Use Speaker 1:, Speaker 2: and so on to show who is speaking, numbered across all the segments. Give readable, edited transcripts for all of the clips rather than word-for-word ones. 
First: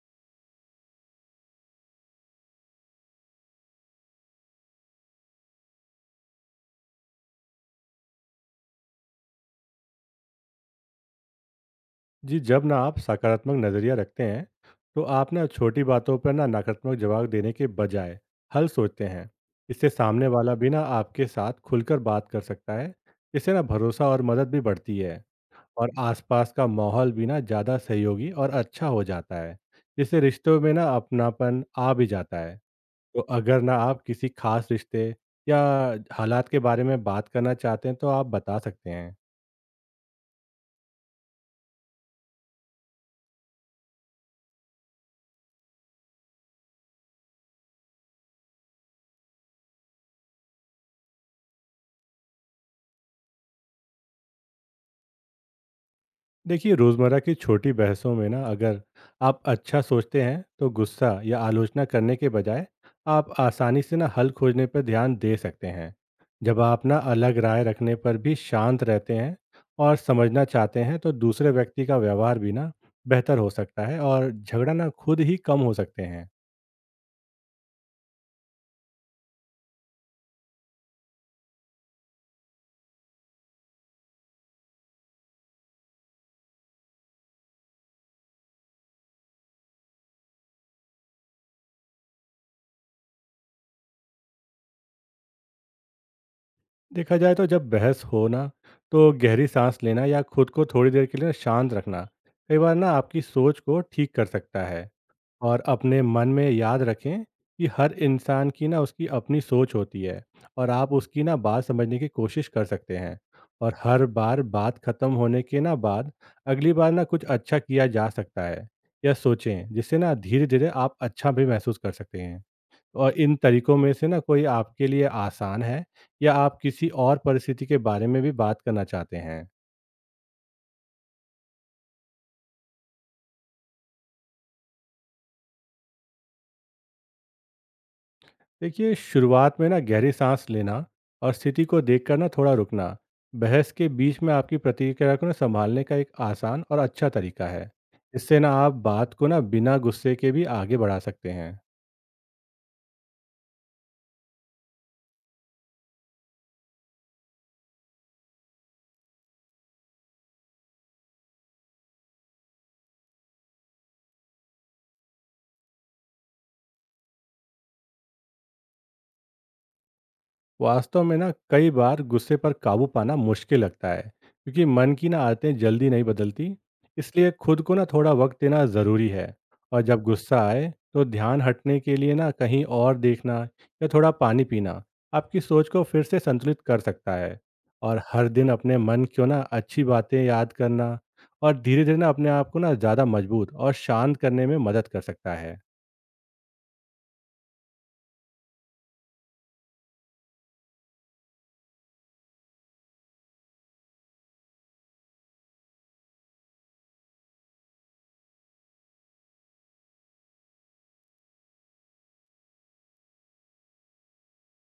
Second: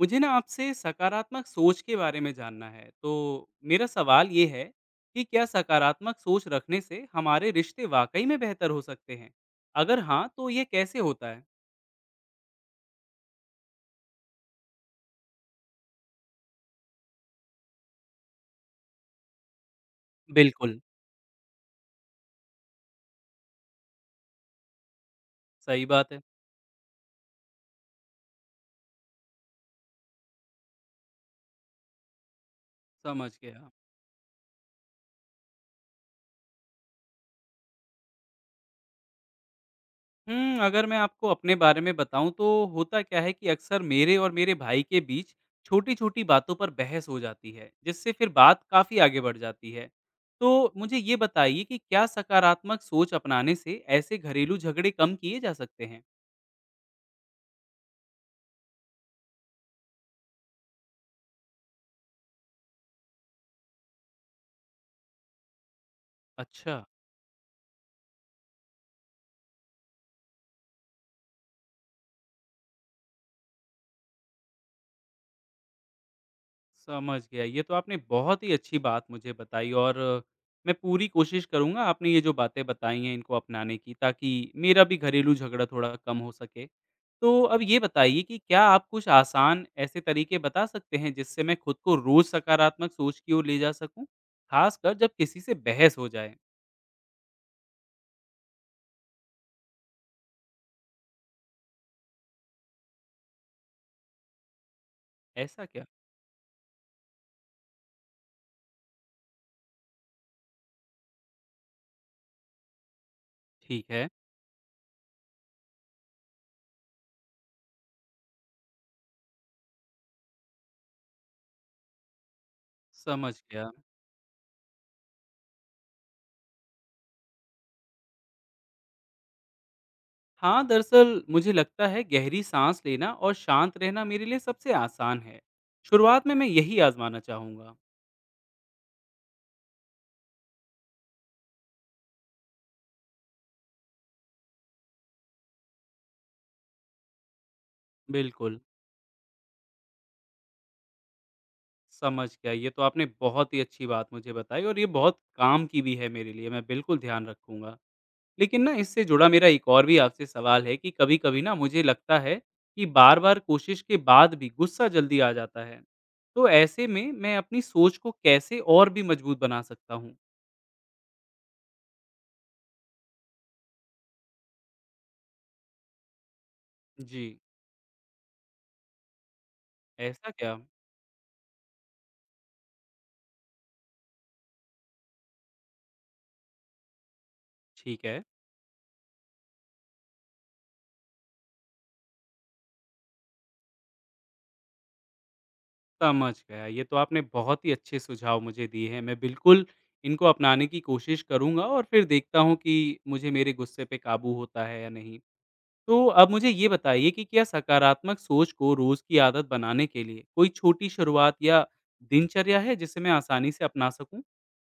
Speaker 1: मुझे ना आपसे सकारात्मक सोच के बारे में जानना है। तो मेरा सवाल ये है कि क्या सकारात्मक सोच रखने से हमारे रिश्ते वाक़ई में बेहतर हो सकते हैं? अगर हाँ, तो ये कैसे होता है?
Speaker 2: जी। जब ना आप सकारात्मक नज़रिया रखते हैं तो आप ना छोटी बातों पर ना नकारात्मक जवाब देने के बजाय हल सोचते हैं। इससे सामने वाला भी
Speaker 1: बिल्कुल।
Speaker 2: ना आपके साथ खुलकर बात कर सकता है। इससे ना भरोसा और मदद भी बढ़ती है।
Speaker 1: सही
Speaker 2: और
Speaker 1: बात है।
Speaker 2: आसपास का माहौल भी ना ज़्यादा सहयोगी और अच्छा हो जाता है। इससे रिश्तों में ना अपनापन आ भी जाता है। तो
Speaker 1: समझ
Speaker 2: अगर
Speaker 1: गया।
Speaker 2: ना आप किसी खास रिश्ते या हालात के बारे में बात करना चाहते हैं तो आप बता सकते हैं।
Speaker 1: अगर मैं आपको अपने बारे में बताऊँ तो होता क्या है कि अक्सर मेरे और मेरे भाई के बीच छोटी-छोटी बातों पर बहस हो जाती है, जिससे फिर बात काफ़ी आगे बढ़ जाती है। तो मुझे ये बताइए कि क्या सकारात्मक सोच अपनाने से ऐसे घरेलू झगड़े कम किए जा सकते हैं?
Speaker 2: देखिए, रोज़मर्रा की छोटी बहसों में ना अगर आप अच्छा सोचते हैं तो गुस्सा या आलोचना करने के बजाय आप आसानी से ना हल खोजने पर ध्यान दे सकते हैं। जब
Speaker 1: अच्छा।
Speaker 2: आप ना अलग राय रखने पर भी शांत रहते हैं और समझना चाहते हैं तो दूसरे व्यक्ति का व्यवहार भी ना बेहतर हो सकता है और झगड़ा ना खुद ही कम हो सकते हैं।
Speaker 1: समझ गया। ये तो आपने बहुत ही अच्छी बात मुझे बताई और मैं पूरी कोशिश करूँगा आपने ये जो बातें बताई हैं इनको अपनाने की ताकि मेरा भी घरेलू झगड़ा थोड़ा कम हो सके। तो अब ये बताइए कि क्या आप कुछ आसान ऐसे तरीके बता सकते हैं जिससे मैं खुद को रोज़ सकारात्मक सोच की ओर ले जा सकूँ? ख़ासकर जब किसी से बहस हो जाए।
Speaker 2: देखा जाए तो जब बहस हो ना तो गहरी सांस लेना या खुद को थोड़ी देर के लिए ना शांत रखना कई बार ना आपकी सोच को ठीक कर सकता है। और
Speaker 1: ऐसा क्या?
Speaker 2: अपने मन में याद रखें कि हर इंसान की ना उसकी अपनी सोच होती है। और आप उसकी ना बात समझने की कोशिश कर सकते हैं। और
Speaker 1: ठीक
Speaker 2: हर
Speaker 1: है।
Speaker 2: बार बात खत्म होने के ना बाद अगली बार ना कुछ अच्छा किया जा सकता है या सोचें, जिससे ना धीरे धीरे आप अच्छा भी महसूस कर सकते हैं। और
Speaker 1: समझ
Speaker 2: इन
Speaker 1: गया।
Speaker 2: तरीकों में से ना कोई आपके लिए आसान है या आप किसी और परिस्थिति के बारे में भी बात करना चाहते हैं?
Speaker 1: हाँ, दरअसल मुझे लगता है गहरी साँस लेना और शांत रहना मेरे लिए सबसे आसान है। शुरुआत में मैं यही आज़माना चाहूँगा।
Speaker 2: देखिए, शुरुआत में ना गहरी सांस लेना और स्थिति को देखकर ना थोड़ा रुकना बहस के बीच में आपकी प्रतिक्रिया को ना संभालने का एक आसान और अच्छा तरीका है। इससे ना
Speaker 1: बिल्कुल।
Speaker 2: आप बात को ना बिना गुस्से के भी आगे बढ़ा सकते हैं।
Speaker 1: समझ गया। ये तो आपने बहुत ही अच्छी बात मुझे बताई और ये बहुत काम की भी है मेरे लिए, मैं बिल्कुल ध्यान रखूँगा। लेकिन ना इससे जुड़ा मेरा एक और भी आपसे सवाल है कि कभी-कभी ना मुझे लगता है कि बार-बार कोशिश के बाद भी गुस्सा जल्दी आ जाता है। तो ऐसे में मैं अपनी सोच को कैसे और भी मजबूत बना सकता हूँ?
Speaker 2: वास्तव में ना कई बार गुस्से पर काबू पाना मुश्किल लगता है, क्योंकि मन की ना आदतें जल्दी नहीं बदलती।
Speaker 1: जी।
Speaker 2: इसलिए खुद को ना थोड़ा वक्त देना ज़रूरी है। और जब
Speaker 1: ऐसा
Speaker 2: गुस्सा
Speaker 1: क्या?
Speaker 2: आए तो ध्यान हटने के लिए ना कहीं और देखना या थोड़ा पानी पीना आपकी सोच को फिर से संतुलित कर सकता है। और
Speaker 1: ठीक है।
Speaker 2: हर दिन अपने मन को ना अच्छी बातें याद करना और धीरे धीरे ना अपने आप को ना ज़्यादा मजबूत और शांत करने में मदद कर सकता है।
Speaker 1: समझ गया। ये तो आपने बहुत ही अच्छे सुझाव मुझे दिए हैं। मैं बिल्कुल इनको अपनाने की कोशिश करूँगा और फिर देखता हूँ कि मुझे मेरे गुस्से पे काबू होता है या नहीं। तो अब मुझे ये बताइए कि क्या सकारात्मक सोच को रोज़ की आदत बनाने के लिए कोई छोटी शुरुआत या दिनचर्या है जिसे मैं आसानी से अपना सकूँ?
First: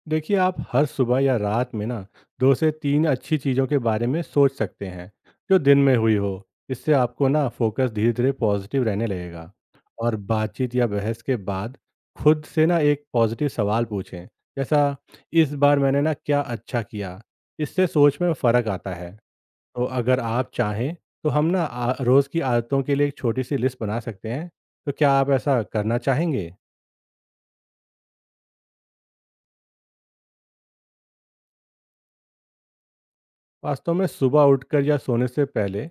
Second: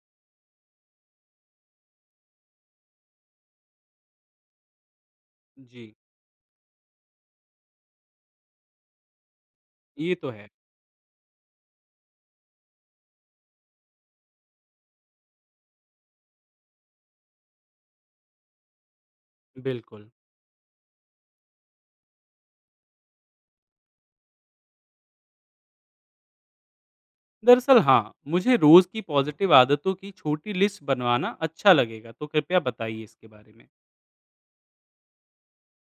Speaker 2: देखिए, आप हर सुबह या रात में ना 2 से 3 अच्छी चीज़ों के बारे में सोच सकते हैं जो दिन
Speaker 1: जी।
Speaker 2: में हुई हो। इससे आपको ना फोकस धीरे धीरे पॉजिटिव रहने लगेगा।
Speaker 1: ये
Speaker 2: और
Speaker 1: तो है।
Speaker 2: बातचीत या बहस के बाद खुद से ना एक पॉजिटिव सवाल पूछें, जैसा इस बार मैंने ना क्या अच्छा किया। इससे सोच में फ़र्क आता है। तो
Speaker 1: बिल्कुल।
Speaker 2: अगर आप चाहें तो हम ना रोज़ की आदतों के लिए एक छोटी सी लिस्ट बना सकते हैं। तो क्या आप ऐसा करना चाहेंगे?
Speaker 1: दरअसल हाँ, मुझे रोज़ की पॉज़िटिव आदतों की छोटी लिस्ट बनवाना अच्छा लगेगा, तो कृपया बताइए इसके बारे में।
Speaker 2: वास्तव में सुबह उठकर या सोने से पहले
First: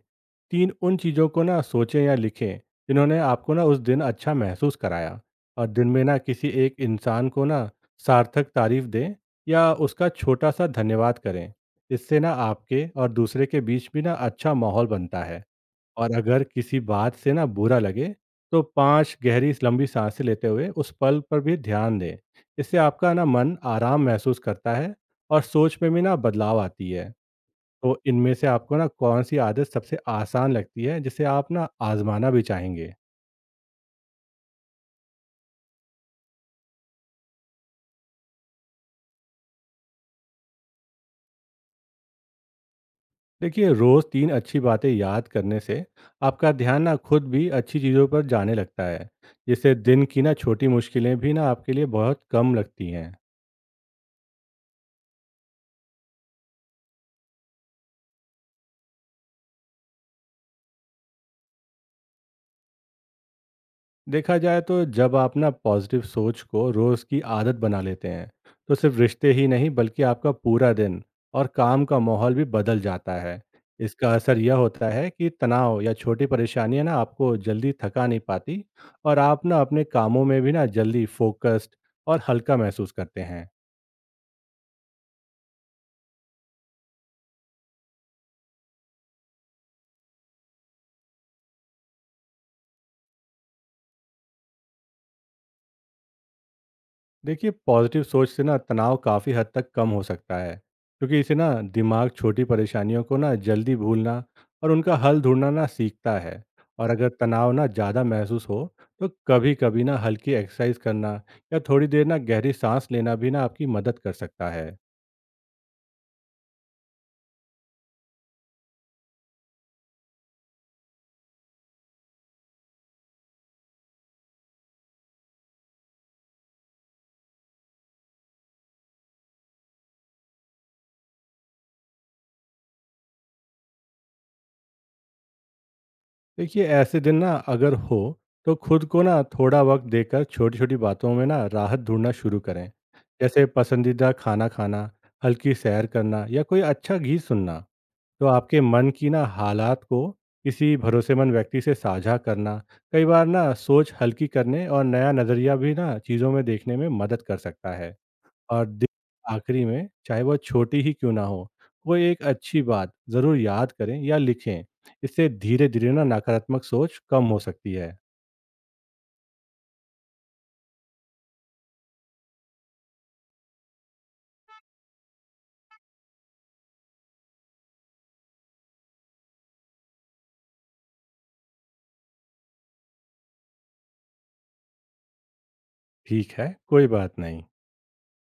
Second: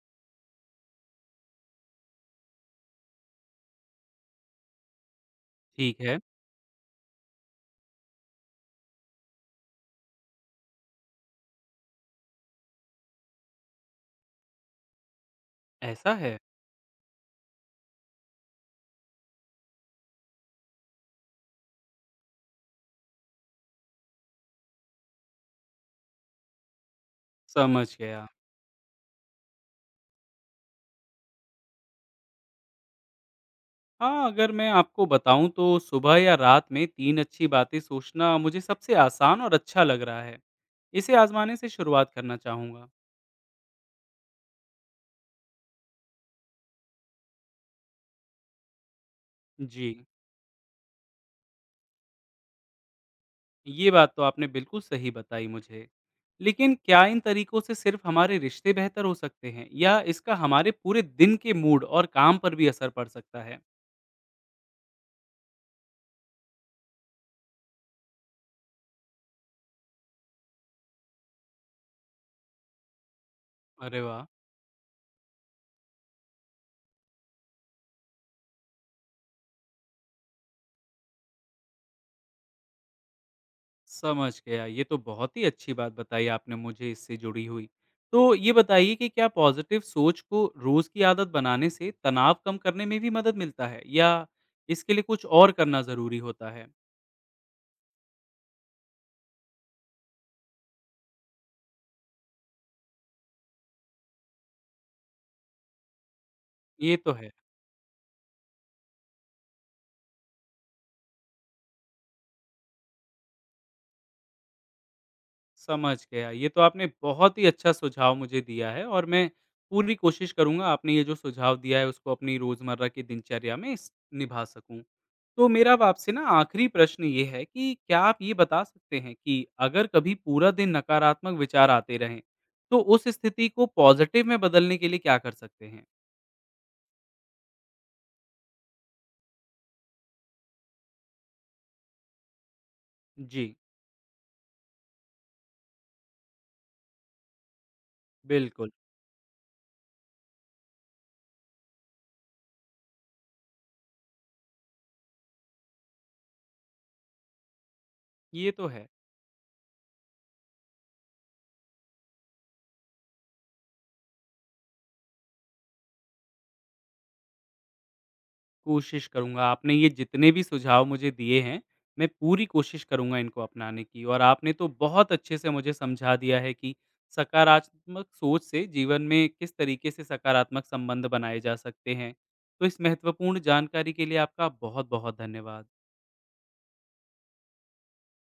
Speaker 2: 3 उन चीज़ों को ना सोचें या लिखें जिन्होंने आपको ना उस दिन अच्छा महसूस कराया। और दिन
Speaker 1: ठीक
Speaker 2: में ना
Speaker 1: है।
Speaker 2: किसी एक इंसान को ना सार्थक तारीफ दें या उसका छोटा सा धन्यवाद करें। इससे ना आपके और दूसरे के बीच भी ना अच्छा माहौल बनता है। और
Speaker 1: ऐसा है?
Speaker 2: अगर किसी बात से ना बुरा लगे तो 5 गहरी लंबी सांसें लेते हुए उस पल पर भी ध्यान दें। इससे आपका ना मन आराम महसूस करता है और सोच में भी ना बदलाव आती है।
Speaker 1: समझ
Speaker 2: तो
Speaker 1: गया।
Speaker 2: इनमें से आपको ना कौन-सी आदत सबसे आसान लगती है, जिसे आप ना आज़माना भी चाहेंगे?
Speaker 1: हाँ, अगर मैं आपको बताऊँ तो सुबह या रात में 3 अच्छी बातें सोचना मुझे सबसे आसान और अच्छा लग रहा है। इसे आज़माने से शुरुआत करना चाहूँगा।
Speaker 2: देखिए, रोज़ 3 अच्छी बातें याद करने से आपका ध्यान ना खुद भी अच्छी चीज़ों पर जाने लगता है, जिससे
Speaker 1: जी।
Speaker 2: दिन की ना छोटी मुश्किलें भी ना आपके लिए बहुत कम लगती हैं।
Speaker 1: ये बात तो आपने बिल्कुल सही बताई मुझे। लेकिन क्या इन तरीकों से सिर्फ़ हमारे रिश्ते बेहतर हो सकते हैं या इसका हमारे पूरे दिन के मूड और काम पर भी असर पड़ सकता है?
Speaker 2: देखा जाए तो जब आप ना पॉजिटिव सोच को रोज की आदत बना लेते हैं, तो सिर्फ रिश्ते ही नहीं बल्कि आपका पूरा दिन और काम का माहौल भी बदल जाता है।
Speaker 1: अरे
Speaker 2: इसका
Speaker 1: वाह!
Speaker 2: असर यह होता है कि तनाव या छोटी परेशानियां ना आपको जल्दी थका नहीं पाती, और आप ना अपने कामों में भी ना जल्दी फोकस्ड और हल्का महसूस करते हैं।
Speaker 1: समझ गया। ये तो बहुत ही अच्छी बात बताई आपने मुझे इससे जुड़ी हुई। तो ये बताइए कि क्या पॉज़िटिव सोच को रोज़ की आदत बनाने से तनाव कम करने में भी मदद मिलता है या इसके लिए कुछ और करना ज़रूरी होता है?
Speaker 2: देखिए, पॉजिटिव सोच से ना तनाव काफ़ी हद तक कम हो सकता है, क्योंकि इसे ना दिमाग छोटी परेशानियों को ना जल्दी भूलना और उनका हल ढूंढना ना सीखता है। और
Speaker 1: ये
Speaker 2: अगर
Speaker 1: तो है।
Speaker 2: तनाव ना ज़्यादा महसूस हो तो कभी कभी ना हल्की एक्सरसाइज करना या थोड़ी देर ना गहरी सांस लेना भी ना आपकी मदद कर सकता है।
Speaker 1: समझ गया। ये तो आपने बहुत ही अच्छा सुझाव मुझे दिया है और मैं पूरी कोशिश करूँगा आपने ये जो सुझाव दिया है उसको अपनी रोज़मर्रा की दिनचर्या में इस निभा सकूँ। तो मेरा अब आपसे ना आखिरी प्रश्न ये है कि क्या आप ये बता सकते हैं कि अगर कभी पूरा दिन नकारात्मक विचार आते रहें, तो उस स्थिति को पॉज़िटिव में बदलने के लिए क्या कर सकते हैं?
Speaker 2: देखिए, ऐसे दिन ना अगर हो तो खुद को ना थोड़ा वक्त देकर छोटी छोटी बातों में ना राहत ढूंढना शुरू करें। जैसे
Speaker 1: जी।
Speaker 2: पसंदीदा खाना खाना, हल्की सैर करना या कोई अच्छा गीत सुनना। तो आपके
Speaker 1: बिल्कुल।
Speaker 2: मन की ना हालात को किसी भरोसेमंद व्यक्ति से साझा करना कई बार ना सोच हल्की करने और नया नज़रिया भी ना चीज़ों में देखने में मदद कर सकता है।
Speaker 1: ये तो
Speaker 2: और
Speaker 1: है।
Speaker 2: दिन के आखिरी में, चाहे वह छोटी ही क्यों ना हो, कोई एक अच्छी बात ज़रूर याद करें या लिखें। इससे धीरे धीरे ना नकारात्मक सोच कम हो सकती है।
Speaker 1: कोशिश करूँगा। आपने ये जितने भी सुझाव मुझे दिए हैं, मैं पूरी कोशिश करूँगा इनको अपनाने की और आपने तो बहुत अच्छे से मुझे समझा दिया है कि सकारात्मक सोच से जीवन में किस तरीके से सकारात्मक संबंध बनाए जा सकते हैं। तो इस महत्वपूर्ण जानकारी के लिए आपका बहुत-बहुत धन्यवाद।
Speaker 2: ठीक है, कोई बात नहीं।